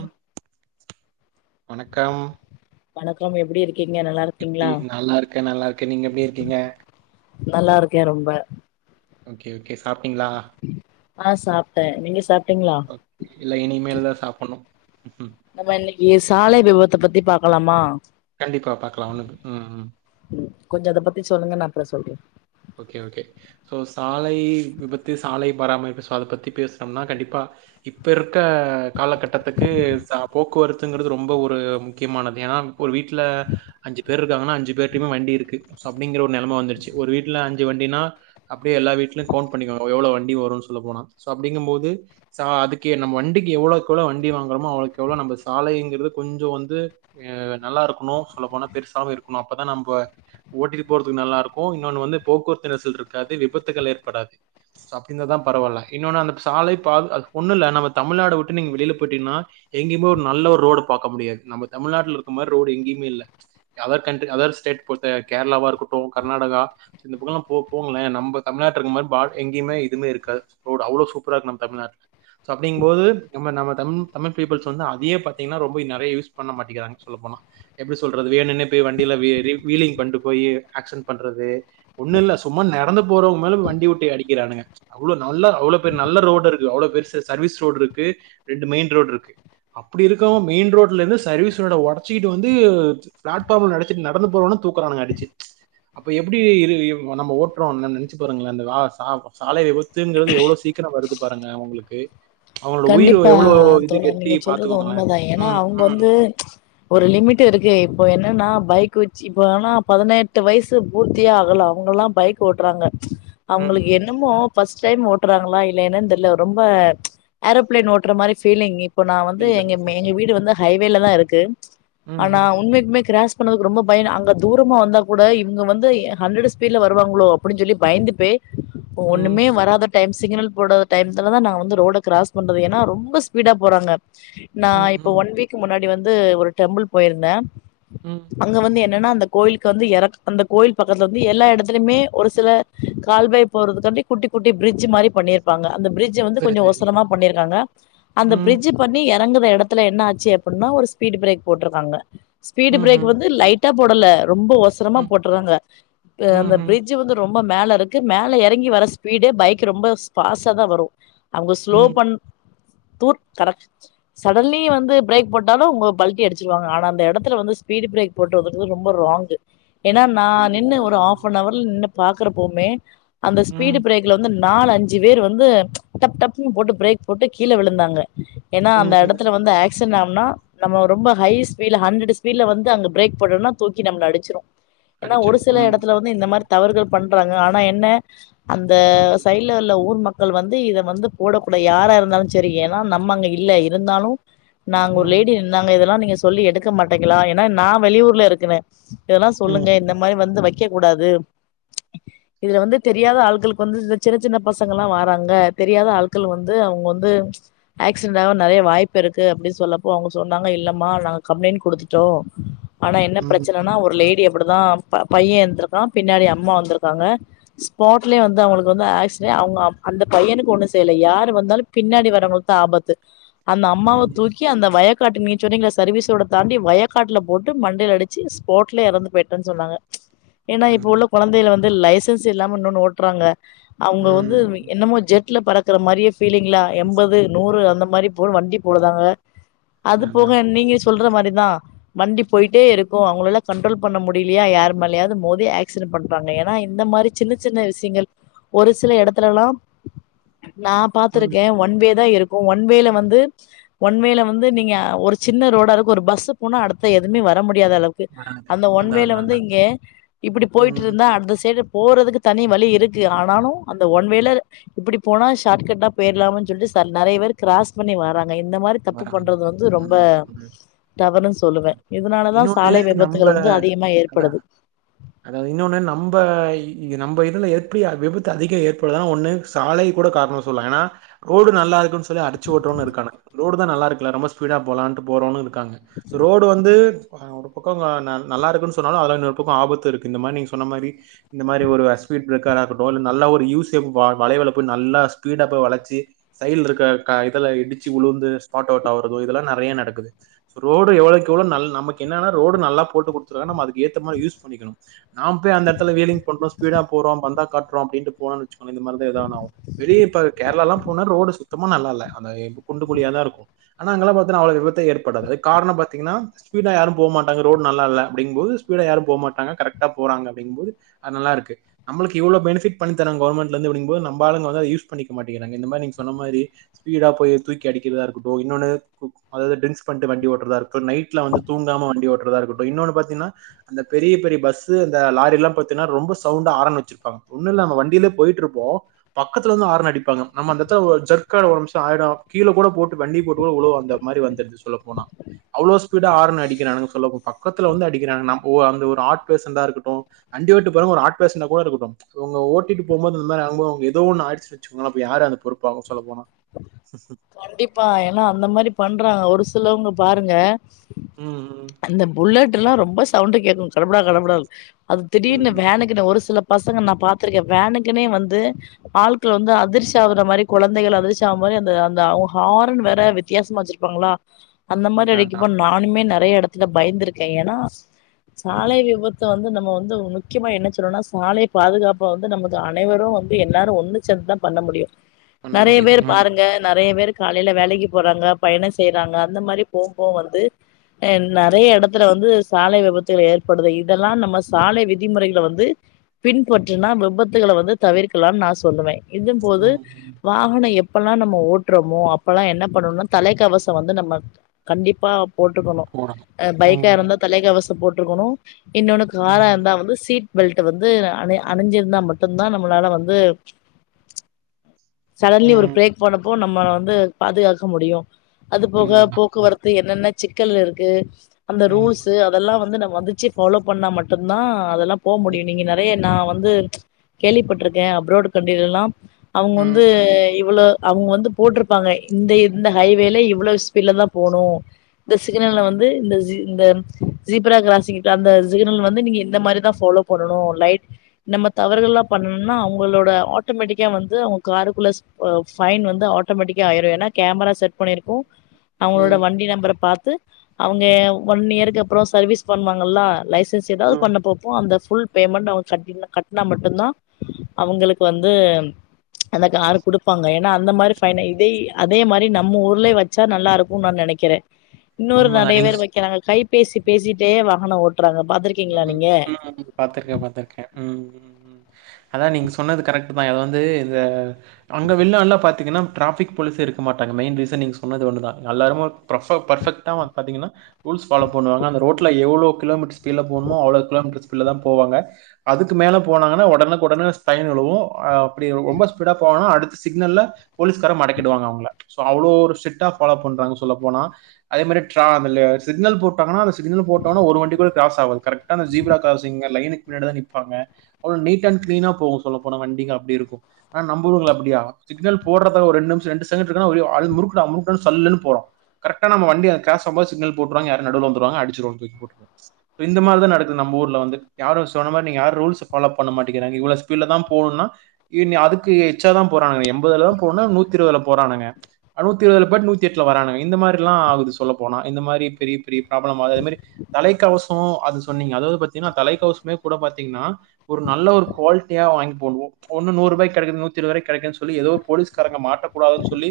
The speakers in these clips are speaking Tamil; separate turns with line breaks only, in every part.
ம் வணக்கம்
வணக்கம் எப்டி இருக் கீங்க நல்லாரு
எப்டி நல்லா இருக்கன் நல்லா இருக்கன் நீங்க எப்டி இருக்கீங்க
நல்லா இருக்கேன் ரொம்ப
ஓகே ஓகே சாப்ட்டிங்களா
ஆ சாப்டன் நீங்க சாப்
ஒ இல்ல இனிமேல் தா சாப்பணும்
நம்ம இன்னிக்கி சாலை விபத்த பத்தி பாக்கலாமா
கண்டிப்பா பாக்லா ஒண்ணு ம் ம்
கொஞ்ச அத பத்தி சொல்லுங்க நான் அப்றம் சொல்ற
ஓகே ஓகே ஸோ சாலை விபத்து சாலை பராமரிப்பு ஸோ அத பத்தி பேசுனோம்னா கண்டிப்பா இப்ப இருக்க காலகட்டத்துக்கு ச போக்குவரத்துங்கறது ரொம்ப ஒரு முக்கியமானது ஏன்னா ஒரு வீட்ல அஞ்சு பேர் இருக்காங்கன்னா அஞ்சு பேர்டயுமே வண்டி இருக்கு அப்டிங்கிற ஒரு நிலம வந்துருச்சு ஒரு வீட்டு வீட்ல அஞ்சு வண்டினா அப்டியே எல்லா வீட்லய கவுண்ட் பண்ணிக்கோங்க எவ்ளோ வண்டி வரும்னு சொல்ல போனா அப்டிங்கும்போது ச அதுக்கு என்னம நம்ம வண்டிக்கு எவ்ளோக்கெவ்ளோ வண்டி வாங்குறோமோ அவ்ளோக்கவ்ளோ நம்ம சாலைங்கிறது கொஞ்சம் வந்து அ நல்லா இருக்கணு சொல்ல போனா பெருசாவும் இருக்கணு அப்பதா நம்ம ஓட்டிட்டு போறதுக் நல்லா இருக்கூ இன்னொன்னு வந்து போக்குவரத்து நெரிசல் இருக்காது விபத்துகள் ஏற்படாது சோ அப்டிந்தாதா பரவால்ல இன்னொன்னு அந்த சாலை பாத் அது ஒண்ணுல்ல நம்ம தமிழ்நாட உட்டு நீங்க வெளில பொய்ட்டிங்கனா எங்கயுமோ நல்ல ஒரு ரோடு பாக்க முடியாது நம்ம தமிழ்நாட்டுல இருக்க மாரி ரோடு எங்கெயுமே இல்ல அதர் கண்ட்டு அதர் ஸ்டேட் பொர்த்த கேரளாவா இருக்கட்டூ கர்நாடகா இந்த பக்கொலா பொ போங்களே நம்ப தமிழ்நாட் இருக்க மாரி பா எங்கயுமே எதுமே இருக்காது ரோட் அவ்ளோ சூப்பரா இருக் நம்ம தமிழ்நாட்ல சோ அப்டிங் போது நம்ம நம்ம தம் தமிழ் பீப்புள்ஸ் வந்து அதயே பாத்திங்கனா ரொம்ப நெறயா யூஸ் பண்ண மாட்டிக்கிறாங்க சொல்லப்போனா எப்டி சொல்றது வேணுனே போய் வண்டில வீரி வீலிங் பண்ட்டு போயி ஆக்சிடெண்ட் பண்றதூ ஒண்ணு இல்ல சும்மா நடந்து போறொவங்க மேல வண்டிவுட்டு அடிக்கிறானுக அவ்ளோ நல்லா அவ்ளோ பெர் நல்ல ரோடு இருக்கு அவ்ளோ பெருசு சர்வீஸ் ரோடுருக்கூ ரெண்டு மெயின் ரோடுருக்கூ அப்டி இருக்கவு மெயின் ரோட்ல இருந்து சர்வீஸ் ரோட ஒடச்சிகிட்டு வந்தூ பிளாட்ஃபாம நெனச்சிட் நடந்து போறவன தூக்குறானுக அடிச்சி அப்ப எப்டி இரு டுயும் நம்ம ஓட்டுறோன்னெ நெனச்சி பாருங்கலே அந்த அ சா சாலை விபத்துங்குறது எவ்ளோ சீக்ரோ வருது பாருங்க அவங்களுக்கு எ
கண்டிப்பா தோழர் நீங்க சொல்றது
பாத்துக்கோங்களேன்
உண்மதா ஏனா
ம்
அவங்க
ம்
வந்து ஒரு லிமிட் இருக்கு இப்பொ என்னன்னா பைக் வச் இப்ப ஆனா பதினெட்டு வயசு பூர்த்தியே ஆகல அவங்கலா பைக் ஓட்றாங்க
ம்
அவுங்களுக்கு
ம்.
என்னமோ ஃபர்ஸ்ட் டைம் ஓட்றாங்ளா இல்ல என்னன் தெர்ல ரொம்ப ஏரோப்பிளைன் ஓட்டுற மாரி ஃபீலிங் இப்ப நா வந்து
புரியல
எங்க மெ எங்க வீடு வந்து ஹைவேலதா இருக்கு
ம்
ஆனா
ம்
உண்மைக்மே கிராஸ் பண்ணதுக்கு ரொம்ப பயனு அங்க தூரமா வந்தா கூட இவங்க வந்து ஹண்ரடு ஸ்பீட்ல வருவாங்ளோ அப்டின் சொல்லி பயந்துப்பே இப்ப
ம்
ஒண்ணுமே வராத டைம் சிகுனல் போடாத டைம்த்துலதா நா வந்து ரோட கிராஸ் பண்றது ஏனா ரொம்ப ஸ்பீடா போறாங்க நா
ம்
இப்ப
ம்
ஒன் வீக் கு முன்னாடி வந்து ஒரு டெம்புள் பொயிருந்தே
ம்.
அங்க வந்து என் னனா அந்த கோயிலுக்கு வந்து எறக் அந்த கோயில் பக்கத்லர்ந்து எல்லா எடத்துலய்மே ஒரு சில கால்வாய் போறதுக்காண்டி குட்டி குட்டி பிரிட்ஜி மாரி பண்ணிர்ப்பாங்க அந்த பிரிட்ஜ வந்து
சரி
கொஞ்சொ
சரி
ஒசரமா பண்ணிருக்காங்க அந்த
ம்
பிரிட்ஜு பண்ணி எறங்குற எடத்துல என்ன ஆச்சி அப்புட்னா ஒரு ஸ்பீடு பிரேக் போட்ருக்காங்க ஸ்பீடு
ம்
பிரேக்கு
ம்
வந்து லைட் டா போடல ரொம்ப ஒசரமா
ம்
போட்ருறாங்க க
ம்
அந்த
ம்
பிரிட்ஜு வந்து ரொம்ப மேலருக்கு மேல எறங்கி வர ஸ்பீடே பைக் ரொம்ப ஃபாஸ்டாதா வரூ அவங்க ஸ்லோ
ம் ம்
பண் தூ கடெ சடன்லீ வந்து பிரேக் போட்டாலூ அவுங்க பல்ட்டி அடிச்ருவாங்க ஆன அந்த எடத்துல வந்து ஸ்பீடு பிரேக் போட்டதுங்கு ரொம்ப ராங்கு ஏனா நா நின்னு ஒரு ஹாப்
ம்
அ நவர்ல நின்னு பாக்குறப்போமே அந்த ஸ்பீடு பிரேக் க்ல வந்து நாலஞ்சு பேரு வந்து டப் டப்னு போட்டு பிரேக் போட்டு கீழ விழுந்தாங்க ஏனா
ம்
அந்த
ம்.
எடத்துல வந்து ஆக்சின்ட் ஆன்னா நம்ம ரொம்ப ஹை ஸ்பீட்ல ஹண்ரடு ஸ்பீட்ல வந்து அங்க பிரேக் போட்டோனா தூக்கி நம்ள அடிச்சிரூ எனா ஒரு
அடிச்சிரும்
சில
ம்
எடத்துல வந்து இந்த
ம்
மாரி தவறுகள் பண்றாங்க ஆனா என்ன அந்த
ம்
சைல் இல்லல்ல ஊர் மக்கள் வந்து இத வந்து போடக்கூடா யாரா இருந்தாலு செரி ஏனா நம்ம அங்க இல்ல இருந்தாலு நா அங்க ஒரு
ம்
லேடி இருந்தாங்க இதெல்லா நீங்க சொல்லி எடுக்க மாட்டெங்களா ஏனா நா வெளியூர்ல இருக்குனே இப்ப இதெல்லா
ம்
சொல்லுங்க இந்த மாரி வந்து வைக்க கூடாதூ இதுல வந்து தெரியாத ஆள்களுக்கு வந்து இந்த சின்ன சின்ன பசங்கலா வாராங்க தெரியாத ஆள் கள் வந்து அவொங்க வந்து ஆக்சிடெண்ட் ஆவ நெறையா வாய்ப்பிருக்கு அப்டி சொல்லப்போ அவொங்க சொன்னாங்க இல்லமா நாங்க கம்ப்ளைண்ட் குடுத்துட்டோ ஆனா என்ன
ம்
பிரச்சனனா
ம்
ஒரு லேடி அப்புடுதா ப பையெ இர்ந்துருக்கா பின்னாடி அம்மா வந்ருக்காங்க ஸ்பாட்லே வந்து அவங்களுக்கு வந்து ஆக்சிடெ அவுங்க அந்த பையனுக்கு ஒண்ணுஸ் இதுல யாரு வந்தாலு பின்னாடி வரவங்களுக்கு ஆபத்து அந்த அம்மாவ
ம்
தூக் கி அந்த வயக்காட்டு நீங்க சொன்னீங்ல சர்வீஸ் ரோட்ட தாண்டி வயக்காட்ல போட்டு மண்டல அடிச்சு ஸ்பாட்லயே எறந்து போயிட்டேன் சொன்னாங்க ஏன்னா
அதான்
இப்ப உள்ள
அதான்
குழந்தைல வந்து லைசன்ஸ் இல்லாம இன்னொன்னு ஓட்றாங்க
ம்
அவுங்க வந்து
ம்
என்னமோ ஜெட்ல பறக்குற மாரியே ஃபீலிங்லா எம்பது நூறு அந்த மாரி போ வண்டி போலதாங்க அது
அதான்
போக
அதான்
நீங்க சொல்ற மாரிதா வண்டி போயிட்டே இருக்கு அவங்களால கன்ட்ரோல் பண்ண முடியலையா யார் மேலயாவது மோதி ஆக்சிடென் பண்றாங்க ஏன்னா இந்த மாரி சின்ன சின்ன விஷயங்கள் ஒரு சில எடத்துலலாம் நா
ம்
பாத்திருக்கே ஒன் வே தா இருக்கு ஒன் வேல வந்து ஒன் வேல வந்து நீங்க ஒரு சின்ன ரோடா இருக்கு ஒரு பஸ்சு போனா அடுத்த எதுமே வர முடியாத அளவு க்கு
வராது.
அந்த
அதான்
ஒன்வேல
அதான்
வந்து
அதான்
இங்க இப்புடி
ம்
போயிட்ருந்தா அந்த சைடு போறதுக்கு தனி வழிஇருக்கு ஆனாலு அந்த ஒன் வேல இப்படி போனா ஷார்ட் கட்டா போயிர்லாமா சொல்ட்டு ச நெறைய வேர் கிராஸ் பண்ணி வாறாங்க இந்த மாரி தப்பு
வராது.
பண்றது வந்து ரொம்ப
ம் ம்.
தவறுன் சொல்லுவே இதனாலதா
இன்னொன்னு
சாலை விபத்துகள் வந்து அதிகமா ஏற்படுது
அ இன்னொன்னு நம்ப இ நம்ப இதுல எப்டி விபத்து அதிக ஏற்படுதுனா ஒண்ணு சாலையக் கூட காரணோ சொல்லா ஏனா ரோடு நல்லா இருக்குன் சொல்லி அடுச்சு ஓட்றவனு இருக்கானு ரோடு தா நல்லா இருக்குல ரொம்ப ஸ்பீடா போலான்ட்டு போறவனு இருக்காங்க ஸோ ரோடு வந்து ப ஒரு பக்கோங்க நல் நல்லா இருக்குன் சொன்னாலு அதுல இன்னொரு பக்கோ ஆபத்து இருக்கு இந்த மாரி நீங்க சொன்ன மாரி இந்த மாரி ஒரு வே ஸ்பீட் பிரேக்கர் ஆ இருக்கட்டு இல்ல நல்லா ஒரு யூ சேப் வ வளைவுல போய் நல்லா ஸ்பீடா போய் வளச்சி சைல் இருக்க கா இதலா இடிச்சு உழுந்து ஸ்பாட் அவுட் ஆவறதோ இதெல்லா நெறையா நடக்குது சோ ரோடு எவ்ளோக் எவ்ளோ நல் நமக்கு என்னான ரோடு நல்லா போட்டு குடுத்துருக்காங்க நம்ம அதுக்கு ஏத்த மாரி யூஸ் பண்ணிக்கனு நாம போய் அந்த எட்த்துல வீலிங் பண்றோ ஸ்பீடா போறோ பந்தா காட்றோ அப்பிடின்டு போனோ வச்சக்கோங்ளே இந்த மாரி தா எதா ஒண்ணு ஆவு வெளிய இப்ப கேரளாலாம் போனா ரோடு சுத்தமா நல்லா இல்ல அந்த குண்டு குழியாதா இருக்கு ஆனா அங்கலா பாத்தனா அவளோ விபத்தே ஏற்படாது அதுக் காரணோ பாத்தீங்ன்னா ஸ்பீடா யாரும் போமாட்டங்க ரோடு நல்லா இல்ல அப்டிங்கும் போது ஸ்பீடா யாரும் போ மாட்டாங்க கரெக்ட்டா போறாங்க அப்டிங்கும் போது அது நல்லாருக்கு நம்பளுக்கு இவ்ளோ பெனிஃப்பிட் பண்ணி தரங்க கவர்மெண்ட்லந்து இப்டிங்கும் போது நம்ப ஆளுங்க வந்து அத யூஸ் பண்ணிக்க மாட்டிங்றாங்க இந்த மாதிரி நீங்க சொன்ன மாரி ஸ்பீடா போய் தூக்கி அடிக்கிறதா இருக்கட்டு இன்னொன்னு அதாது ட்ரிங்க்ஸ் பண்ணிட்டு வண்டி ஓட்றதா இருக் இப்ப நைட்ல வந்து தூங்காம வண்டி ஓட்றதா இருட்டு இன்னொன்னு பாத்தீனா அந்த பெரிய பெரிய பஸ்ஸு அந்த லாரில்லாம் பாத்தீனா ரொம்ப சவுண்டா ஆரன் வச்சிருப்பாங்க ஒன்னுல்ல நம்ம வண்டில போயிட்ருப்போ பக்கத்துல வந்து ஆரன் அடிப்பாங்க நம்ம அந்த எட்த்துல ஒ ஜர்க்கா ஒரு நிமிசோ ஆயிடு கீழ கூட போட்டு வண்டிய போட்டு கூட உழுவ அந்த மாரி வந்துருது சொல்ல போனா அவ்ளோ ஸ்பீடா ஆரன் அடிக்கிறானுக சொல்லப்போ பக்கத்துல வந்து அடிக்கிறானுக நம் ஓ அந்த ஒரு ஆர்ட் பேசண்டா இருக்கட்டு வண்டி ஓட்டி போறவங்க ஒரு ஆர்ட் பேசன்ட்டா கூட இருக்கட்டு அவுங்க ஓட்டிட்டு போ போது இந்த மாரி ஆகும் போது ஏதோ ஒன்னு ஆயிடுச் சுங்களா அப்ப யாரு அந்த பொறுப்பாகு சொல்லப்போனா
கண்டிப்பா ஏன்னா அந்த மாரி பண்றாங்க ஒரு சிலவங்க பாருங்க
ம் ம்
அந்த புல்லட்ல்லா ரொம்ப சவுண்டு கேக்கு கடமுடா கடமுடா அது
ம்
திடீர்னு
ம்
வேணுக்குனு ஒரு சில பசங்க நா பாத்ருக்கே வேணுக்குனே வந்து ஆள்கள் வந்து அதிர்ச்சி ஆகற மாரி கொழந்தைகள் அதிர்ச்சி ஆ மாரி அந்த அ ந்த அவுங்க ஹாரன் வேற வித்தியாசமா வச்சிருப்பாங்ளா அந்த மாரி
அதான்
அடிக்குப்ப
அதான்
நானுமே நெறைய எடத் துல பயந்திருக்கே ஏனா சாலை
ம்
விபத்த வந்து நம்ப வந்து உ முக்கியமா என்ன சொல்லனுனா சாலை பாதுகாப்ப வந்து நமது அனைவரு வந்து எல்லாரு ஒண்ணு சேந்துதா பண்ண முடியு
பண்ண
நெறைய
முடியும்
வேர்
ம்
பாருங்க நெறைய பேர் காலைல வேலைக்கு போறாங்க பயணம் செய்யிறாங்க அந்த மாதிரி போம் போது வந்து என்
ம்
நெறைய எடத் த்துல வந்து சாலை விபத்துகள் ஏற்படுது இதெல்லா நம்ம சாலை விதிமுறைகளை வந்து பின்பற்றுனா விபத்துகள வந்து தவிர்க்கலாம் நா சொல்லுவே இதும் போது
ம் ம்
வாகனம் எப்பெல்லா நம்ப ஓட் ட்டுறோமோ அப்பல்லா என்ன பண்ணணுனா தலைக்கவச வந்து நம்ம கண்டிப்பா போட்டுக்கணும்
போடணும்
பைக்கா இருந்தா
ம்
தலைக்கவசம் போட்டுருக்கணும் இன்னொன்னு காரா
ம் ம்
இருந்தா வந்து சீட் பெல்ட் வந்து அணி அணிஞ்சிருந்தா மட்டுந்தா நம்மளால வந்து சடன்லி ஒரு
ம்.
பிரேக் போடப்போ நம்ம வந்து பாதுகாக்க முடியு அது போக
உண்மதான்.
போக்குவரத் து என்னென்ன சிக்கல் இருக்கு அந்த ரூல்ஸ்
ம்.
து அதெல்லாம் வந்து மதிச்சி பாலோ பண்ணா மட்டுந்தா அதெல்லா போ முடியும்
ம்.
நீங்க ந நெறைய நா வந்து கேள்விப்பட்டிருக்கேன் அப்ராட் கண்ட்ரிலல்லா அவுங்க வந்து
ம்.
இவ்ளோ அவுங்க வந்து போட்ருப்பாங்க இந்த இந்த ஹைவேல இவ்ளோ ஸ்பீட்ல தா போணு இந்த சிக்னல்ல வந்து இந்த ஜீ இந்த ஜீப்ரா க்ராசிங் அந்த சிக்னல் வந்து நீங்க இந்த மாதிரி தான் ஃபாலோப் பண்ணணும் லைட் நம்ம தவறுகள்லா பண்ணணும்னா அவுங்களோட ஆட்டோமேட்டிக்கா வந்து அவுங்க காருக்குள்ள ஸ் ஃபைன் வந்து ஆட்டோமேட்டிக்கா ஆயிரு ஏனா கேமரா செட் பண்ணிருக்கு அவுங்களோட
ம்.
வண்டி நம்பரை பாத்து அவுங்க எ ஒன் இயருக்கு அப்புறம் சர்வீஸ் பண்ணுவாங்கல்லா லைசன்ஸ் ஏதாவது பண்ண
ம்.
போ அந்த ஃபுல் பேமெண்ட் அவுங்க கட்டி கட்னா மட்டும்தான் அவுங்களுக்கு வந்து அந்த கார குடு ஏனா அந்த மாதிரி ஃபைன் இதே அதே மாதிரி நம்ம ஊர்லயே வச்சா நல்லா இருக்கும்னு நா நெனைக்கிறேன் இன்னொரு
உண்மதான்.
நெறைய
நீங்க
பேர்
சொ
வக்கிறாங்க கை பேசி பேசிட்டே வாகனம் ஓட்டுறாங்க பாத்துருக்கீங்களா நீங்க
பாத்துருக்கே பாத்துருக்கே ம் அதா நீங்க சொன்னது கரெக்டு தா அது வந்து இந்த அங்க வில்லால பாத் த்திங்கனா ட்ராஃபிக் போலீஸே இருக்க மாட்டங்க மெயின் ரீசன் நீங்க சொன்னது ஒன்னு தா எல்லா இடழும் ப்ரஃபோ பர்ஃபக்டா பாத்திங்கனா ரூல்ஸ் ஃபாலோ பண்ணுவாங்க அந்த ரோட்ல எவ்ளோ கிலோமீட்டர் ஸ்பிட்ல போனுமோ அவ்ளோ கிலோமீட்டர் ஸ்பீட்ல தான் போவாங்க அதுக்கு மேல போனாங்கன்னா உடனக்கு உடனே ஸ்பைன் விழுகு அப்டி ரொம்ப ஸ்பீடா போனனா அடுத்த சிக்னல்ல போலீஸ்கார மடக்கிடுவாங்க அவுங்கள சோ அவ்ளோ ஒரு சிட்டா ஃபாலோ பண்றாங்க சொல்ல போனா அதே மாரி ட்ரா அந்த லே சிக்னல் போட்டாங்கன்னா அந்த சிக்னல் போட்டவுன ஒரு வண்டி கூட க்ராஸ் ஆவாது கரெக்டா அந்த ஜீப்ரா க்ராஸிங்க லைனுக்கு பின்னாடி தா நிப்பாங்க அவ்வளவு நீட் அண்ட் கிளீனா போகும் சொல்ல போன வண்டிங்க அப்டி இருக்கு ஆனா நம்ப ஊர்ல அப்டியா சிக்னல் போறத ஒரு ரெண்டு நிமிஷம் ரெண்டு செகண்டு இருக்குனா அப்டியே முறுக்குடா முறுக்குடா சல்லுனு போறோ கரெக்ட நம்ம வண்டிப க்ராஸ் அப்போ சிக்னல் போட்டுருவாங்க யாரா நடுவுல வந்துருவங்க அடிச்சு ரோட்ல போட்டுரு இப்ப இந்த மாதிரி தா நடக்குது நம்ம ஊர்ல வந்து யாரும் சொன்ன மாரி நீங்க யாரும் ரூல்ஸ் ஃபாலோ பண்ண மாட்டேங்கிறங்க இவ்ளோ ஸீபீடுல தா போனுன்னா இனி அதுக்கு எச்சாதா போறானுங்க எம்பதுலதா போறம்ன நூத்தி இருபதுல போறானுங்க அறுவத்தி ஏழுல போயிட்டு நூத்தி எட்டுல வறானுங்க இந்த மாரில்லா ஆகுது சொல்ல போனா இந்த மாரி பெரிய பெரிய ப்ராப்ளம் ஆவுது அதேமாரி தலைக்கவசம் அது சொன்னீங்க அதாவது பாத்தீங்கன்னா தலைக்கவசமே கூட பாத்தீங்கன்னா ஒரு நல்ல ஒரு குவாலிட்டியா வாங்கி போடுவோ ஒன்னு ‌நூரு ருபாய் கிடைக்குது நூத்திஇருபது ரூவாய்க்கு கிடைக்குது சொல்லி ஏதோ போலீஸ்காரங்க மாட் ட்ட கூடாதுன்னு சொல்லி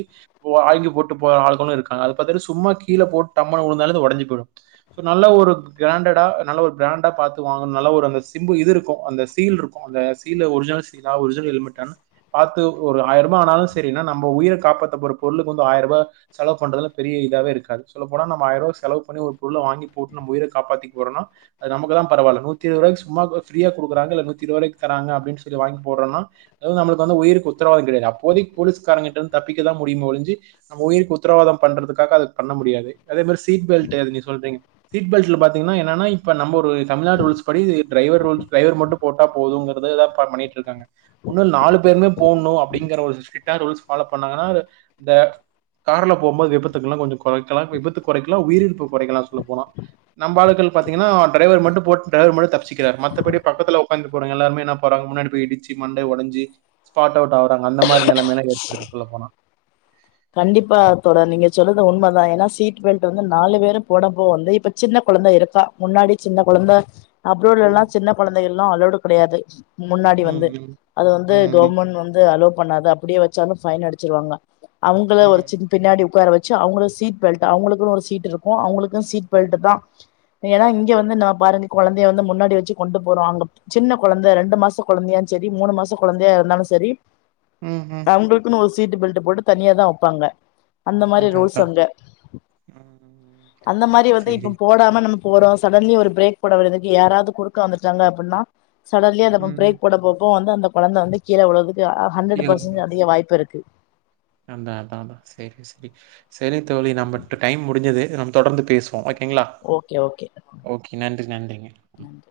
வாங்கி போட்டு போற ஆளுகளும் இருக்காங்க அது பாத்தன சும்மா கீழ போட்டு டம்ன்னு உழுந்தாலே அது உடஞ்சு போயிடு நல்ல ஒரு கிராண்டடா நல்ல ஒரு பிராண்டா பாத்து வாங்கனு நல்ல ஒரு அந்த சிம்பு இது இருக்கும் அந்த சீல் இருக்கு அந்த சீல ஒரிஜினல் சீலா ஒரிஜினல் ஹெல்மெட்டானு பாத்து ஒரு ஆயிர ரூபா ஆனாலு சரி ஏனா நம்ம உயிர காப்பாத்த போற பொருளுக்கு வந்து ஆயிர ரூபா செலவு பண்றதுல பெரிய இதாவே இருக்காது சொல்ல போனா நம்ம ஆயர்ரூவா செலவு பண்ணி ஒரு பொருள வாங்கி போட்டு நம்ம உயிர காப்பாத்திக்க போறோனா அது நமக்குதா பரவால்ல நூத்தி இருவது ரூவாய்கு சும்மா இப்ப ப்ரீயா குடுக்குறாங்க இல்ல நூத்தி இருவதுரூவாக்கு தராங்க அப்டின் சொல்லி வாங்கி போட்றோனா அது நம்மளுக்கு வந்து உயிருக்கு உத்தரவாத கெடையாது அப்போதைக்கு போலீஸ்காரங்க் கிட்டருந்து தப்பிக்கதா முடியுமே ஒழிஞ்சி நம்ம உயிருக்கு உத்ரவாத பண்றதுக்காக அது பண்ண முடியாது அதே மாரி சீட் பெல்ட் அது நீ சொல்றீங்க சீட் பெல்ட் ட்ல பாத்தீங்னா என்னனா இப்ப நம்ம ஒரு தமிழ்நாடு ரூல்ஸ் படி டிரைவர் ரூல்ஸ் டிரைவர் மட்டு போட்டா போதுங்கறத எதா பண் பண்ணிட் ட்ருக்காங்க ஒன்னு நாலு பேருமே போட்ணு அப்டிங்கற ஒரு ஸ்ட்ரிக்டா ரூல்ஸ் ஃபாலோ பண்ணாங்கனா அத இந்த கார்ல போம்போது விபத்துக்கல கொஞ்ச கொறைக்கலா விபத்து கொறைக்கலா உயிரிழிப்ப கொறைக்கலா சொல்லப் போனா நம்பாளுக்கள் பாத்திங்கனா டிரைவர் மட்டு போட்டு டிரைவர் மட்டு தப்ச்சிக்கிறாரு மத்தபடி பக்கத்துல ஒக்காந்து போறவ்ங்க எல்லாருமே என்னா பண் ன் போறாங்க முன்னாடி போய் இடிச்சி மண்ட ஒடைஞ்சு ஸ்பாட் அவுட் ஆகுறாங்க அந்த மாரி நெலைமதா ஏற்படுது இதுக்குள்ள போனா
கண்டிப்பா தோழர் நீங்க சொல்றது உண்மதா ஏனா சீட் பெல்ட்டு வந்து நாலு பேரு போட போ வந்து இப்ப சின்ன கொழந்த இருக்கா முன்னாடி சின்ன கொழந்த அப்ரோட்லலா
ம்
சின்ன கொழந்தையெல்லா அளோடு கெடையாது முன்னாடி வந்து
ம்
அது வந்து
ம்
கவர்மெண்ட் வந்து அலோ‌பண்ணாது அப்டியே வச்சாலு ஃபைன் அடிச்சிருவாங்க அவுங்கள ஒரு
ம்
சின் பின்னாடி உக்காரவெச் சு அவுங்களுக்கு சீட் பெல் அவ்ங்களுக்குனு ஒரு சீட் இருக்கு அவ்ங்களுக்கு சீட் பெல்ட்டு தா ஏனா இங்க வந்து நா‌ பாருங்க கொழந்தைய வந்து முன்னாடி வெச்சு கொண்டு போறோ அங்க சின்ன கொழந்த ரெண்டு மாச கொழந்தையான் செரி மூணு மாச கொழந்தையா இருந்தாலு செரி
ம் ம்
உங்களுக்குன்னு ஒரு சீட்டு பெல்ட்ட போட்டு தனியா தா வப்பாங்க அந்த மாரி
அதான்
ரூல்ஸ்
அதான்
அங்க
ம்
அந்த மாரி வந்து
சரி
இப்ப போடாம நம்ம போறோ சடன்லி ஒரு பிரேக் போட வரதுக்கு யாராவ்து குறுக்க வந்துட்டாங்க அப்பிட்ணா சடன்லியா அந்த நா
ம்
பிரேக் போட பாப்போ வந்து அந்த கொழந்த வந்து கீழ வுழற்துக்கு ஆ ஹன்ரடு பர்சன்ட் அதிக வாய்ப்பு இருக்கு
அந்த அதா அதா சேரி சேரி செரி தோழி நம்மட் டைம் முடிஞ்சது நம்ம தொடர்ந்து பேசுவோ ஓகேங்ளா
ஓகே ஓகே
ஓகே நன்றி நன்றிங்க
நன்றி